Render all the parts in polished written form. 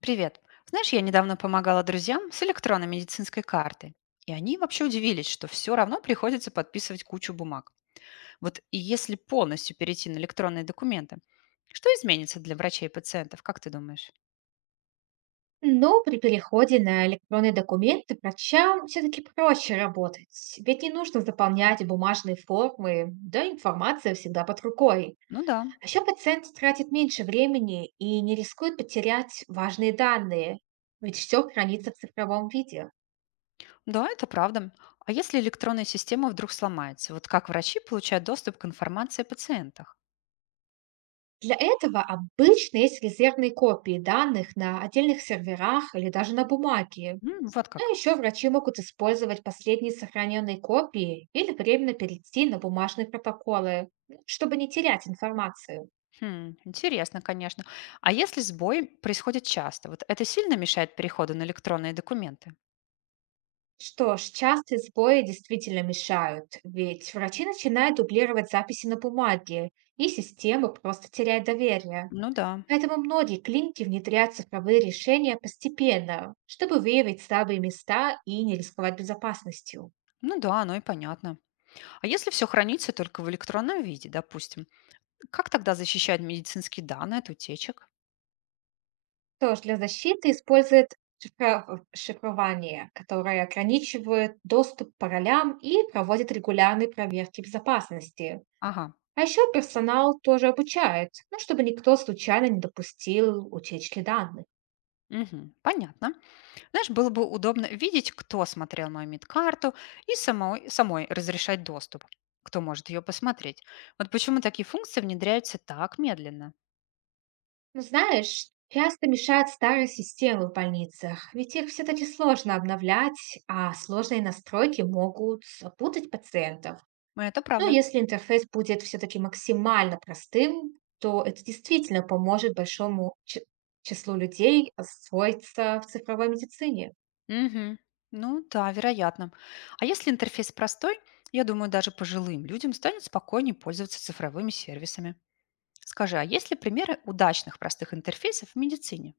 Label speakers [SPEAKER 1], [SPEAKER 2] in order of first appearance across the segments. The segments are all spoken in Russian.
[SPEAKER 1] Привет. Знаешь, я недавно помогала друзьям с электронной медицинской картой. И они вообще удивились, что все равно приходится подписывать кучу бумаг. Вот и если полностью перейти на электронные документы, что изменится для врачей и пациентов, как ты думаешь?
[SPEAKER 2] Но при переходе на электронные документы врачам все-таки проще работать, ведь не нужно заполнять бумажные формы, да информация всегда под рукой.
[SPEAKER 1] Ну да,
[SPEAKER 2] А еще пациент тратит меньше времени и не рискует потерять важные данные, ведь все хранится в цифровом виде.
[SPEAKER 1] да, это правда. А если электронная система вдруг сломается, вот как врачи получают доступ к информации о пациентах?
[SPEAKER 2] Для этого обычно есть резервные копии данных на отдельных серверах или даже на бумаге.
[SPEAKER 1] М, вот
[SPEAKER 2] Но
[SPEAKER 1] как.
[SPEAKER 2] еще врачи могут использовать последние сохраненные копии или временно перейти на бумажные протоколы, ну, чтобы не терять информацию.
[SPEAKER 1] Хм, интересно, конечно. А если сбой происходит часто, вот это сильно мешает переходу на электронные документы?
[SPEAKER 2] Что ж, частые сбои действительно мешают, ведь врачи начинают дублировать записи на бумаге, и система просто теряет доверие.
[SPEAKER 1] Ну да,
[SPEAKER 2] Поэтому многие клиники внедряют цифровые решения постепенно, чтобы выявить слабые места и не рисковать безопасностью.
[SPEAKER 1] ну да, оно и понятно. А если все хранится только в электронном виде, допустим, как тогда защищать медицинские данные от утечек?
[SPEAKER 2] Тоже для защиты использует шифрование, которое ограничивает доступ по ролям и проводит регулярные проверки безопасности.
[SPEAKER 1] Ага,
[SPEAKER 2] А еще персонал тоже обучает, ну, чтобы никто случайно не допустил утечки данных.
[SPEAKER 1] мгм, понятно. Знаешь, было бы удобно видеть, кто смотрел мою медкарту и самой разрешать доступ, кто может ее посмотреть. Вот почему такие функции внедряются так медленно.
[SPEAKER 2] Но знаешь, часто мешают старые системы в больницах, ведь их все-таки сложно обновлять, а сложные настройки могут запутать пациентов.
[SPEAKER 1] Ну, это
[SPEAKER 2] Ну,
[SPEAKER 1] правда.
[SPEAKER 2] если интерфейс будет все-таки максимально простым, то это действительно поможет большому числу людей освоиться в цифровой медицине.
[SPEAKER 1] Мгм. Ну да, вероятно. А если интерфейс простой, я думаю, даже пожилым людям станет спокойнее пользоваться цифровыми сервисами. Скажи, а есть ли примеры удачных простых интерфейсов в медицине?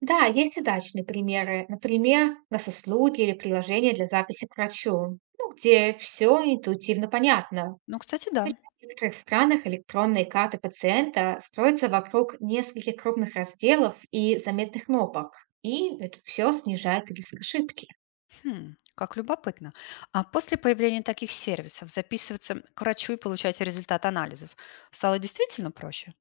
[SPEAKER 2] Да, есть удачные примеры. Например, госуслуги или приложения для записи к врачу, ну, где все интуитивно понятно.
[SPEAKER 1] Ну, кстати, да.
[SPEAKER 2] В некоторых странах электронные карты пациента строятся вокруг нескольких крупных разделов и заметных кнопок, и это все снижает риск ошибки.
[SPEAKER 1] Хм, как любопытно. А после появления таких сервисов записываться к врачу и получать результат анализов стало действительно проще?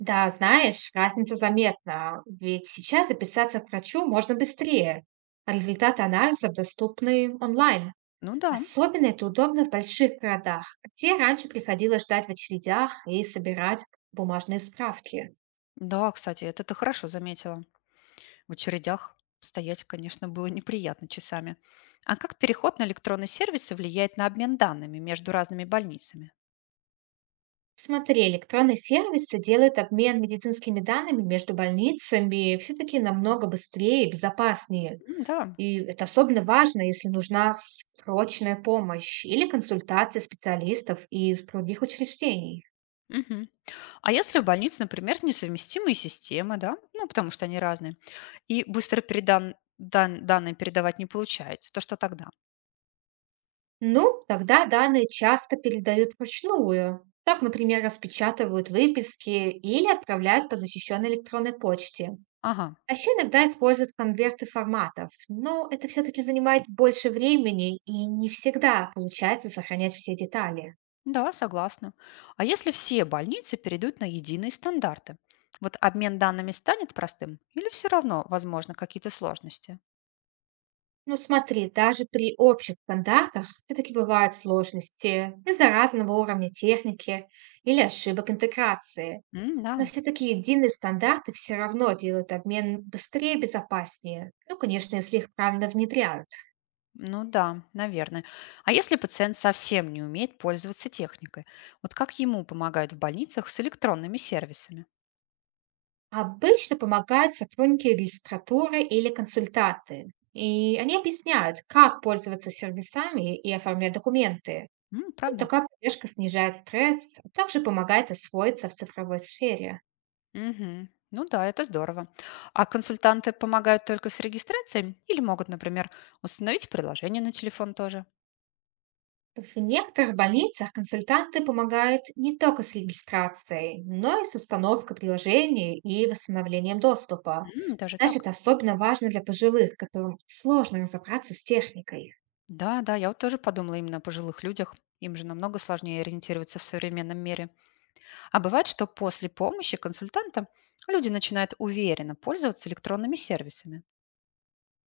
[SPEAKER 2] Да, знаешь, разница заметна, ведь сейчас записаться к врачу можно быстрее, а результаты анализов доступны онлайн.
[SPEAKER 1] Ну да.
[SPEAKER 2] Особенно это удобно в больших городах, где раньше приходилось ждать в очередях и собирать бумажные справки.
[SPEAKER 1] Да, кстати, это ты хорошо заметила. В очередях стоять, конечно, было неприятно часами. А как переход на электронные сервисы влияет на обмен данными между разными больницами?
[SPEAKER 2] Смотри, электронные сервисы делают обмен медицинскими данными между больницами все-таки намного быстрее и безопаснее.
[SPEAKER 1] М, да.
[SPEAKER 2] И это особенно важно, если нужна срочная помощь или консультация специалистов из других учреждений.
[SPEAKER 1] Мгм. А если у больниц, например, несовместимые системы, да, ну, потому что они разные, и данные передавать не получается, то что тогда?
[SPEAKER 2] Ну, тогда данные часто передают вручную. Так, например, распечатывают выписки или отправляют по защищенной электронной почте.
[SPEAKER 1] Ага,
[SPEAKER 2] А еще иногда используют конверты форматов. Но это все-таки занимает больше времени и не всегда получается сохранять все детали.
[SPEAKER 1] да, согласна. А если все больницы перейдут на единые стандарты? Вот обмен данными станет простым или все равно, возможно, какие-то сложности?
[SPEAKER 2] Но смотри, даже при общих стандартах все-таки бывают сложности из-за разного уровня техники или ошибок интеграции.
[SPEAKER 1] М,
[SPEAKER 2] Но
[SPEAKER 1] да,
[SPEAKER 2] все-таки единые стандарты все равно делают обмен быстрее и безопаснее. Ну, конечно, если их правильно внедряют.
[SPEAKER 1] ну да, наверное. А если пациент совсем не умеет пользоваться техникой? Вот как ему помогают в больницах с электронными сервисами?
[SPEAKER 2] Обычно помогают сотрудники регистратуры или консультанты. И они объясняют, как пользоваться сервисами и оформлять документы.
[SPEAKER 1] М,
[SPEAKER 2] Ну,
[SPEAKER 1] правда?
[SPEAKER 2] такая поддержка снижает стресс, а также помогает освоиться в цифровой сфере.
[SPEAKER 1] Мгм. Ну да, это здорово. А консультанты помогают только с регистрацией или могут, например, установить приложение на телефон тоже?
[SPEAKER 2] В некоторых больницах консультанты помогают не только с регистрацией, но и с установкой приложений и восстановлением доступа.
[SPEAKER 1] М, даже
[SPEAKER 2] Знаешь,
[SPEAKER 1] так?
[SPEAKER 2] это особенно важно для пожилых, которым сложно разобраться с техникой.
[SPEAKER 1] Да, да, я вот тоже подумала именно о пожилых людях. Им же намного сложнее ориентироваться в современном мире. А бывает, что после помощи консультанта люди начинают уверенно пользоваться электронными сервисами.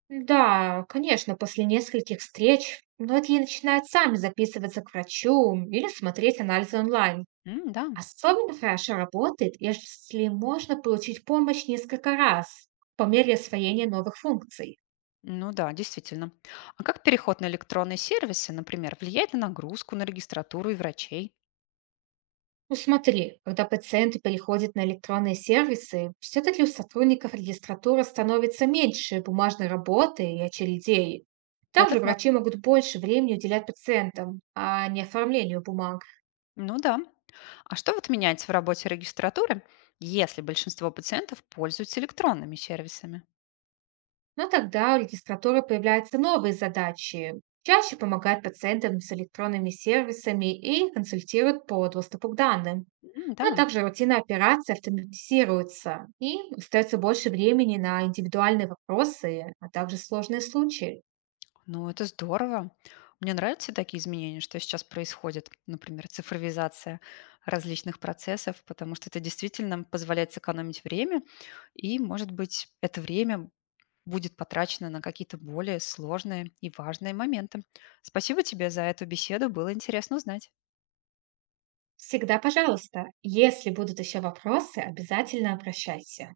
[SPEAKER 2] Да, конечно, после нескольких встреч многие начинают сами записываться к врачу или смотреть анализы онлайн.
[SPEAKER 1] М, да,
[SPEAKER 2] Особенно хорошо работает, если можно получить помощь несколько раз по мере освоения новых функций.
[SPEAKER 1] ну да, действительно. А как переход на электронные сервисы, например, влияет на нагрузку, на регистратуру и врачей?
[SPEAKER 2] Ну смотри, когда пациенты переходят на электронные сервисы, все-таки у сотрудников регистратуры становится меньше бумажной работы и очередей.
[SPEAKER 1] Это
[SPEAKER 2] Также
[SPEAKER 1] так.
[SPEAKER 2] врачи могут больше времени уделять пациентам, а не оформлению бумаг.
[SPEAKER 1] Ну да. А что вот меняется в работе регистратуры, если большинство пациентов пользуются электронными сервисами?
[SPEAKER 2] Но тогда у регистратуры появляются новые задачи. Чаще помогают пациентам с электронными сервисами и консультируют по доступу к данным.
[SPEAKER 1] М, да,
[SPEAKER 2] Но также рутина операций автоматизируется, и остается больше времени на индивидуальные вопросы, а также сложные случаи.
[SPEAKER 1] ну это здорово. Мне нравятся такие изменения, что сейчас происходит, например, цифровизация различных процессов, потому что это действительно позволяет сэкономить время, и, может быть, это время будет потрачено на какие-то более сложные и важные моменты. Спасибо тебе за эту беседу, было интересно узнать.
[SPEAKER 2] Всегда пожалуйста. Если будут еще вопросы, обязательно обращайся.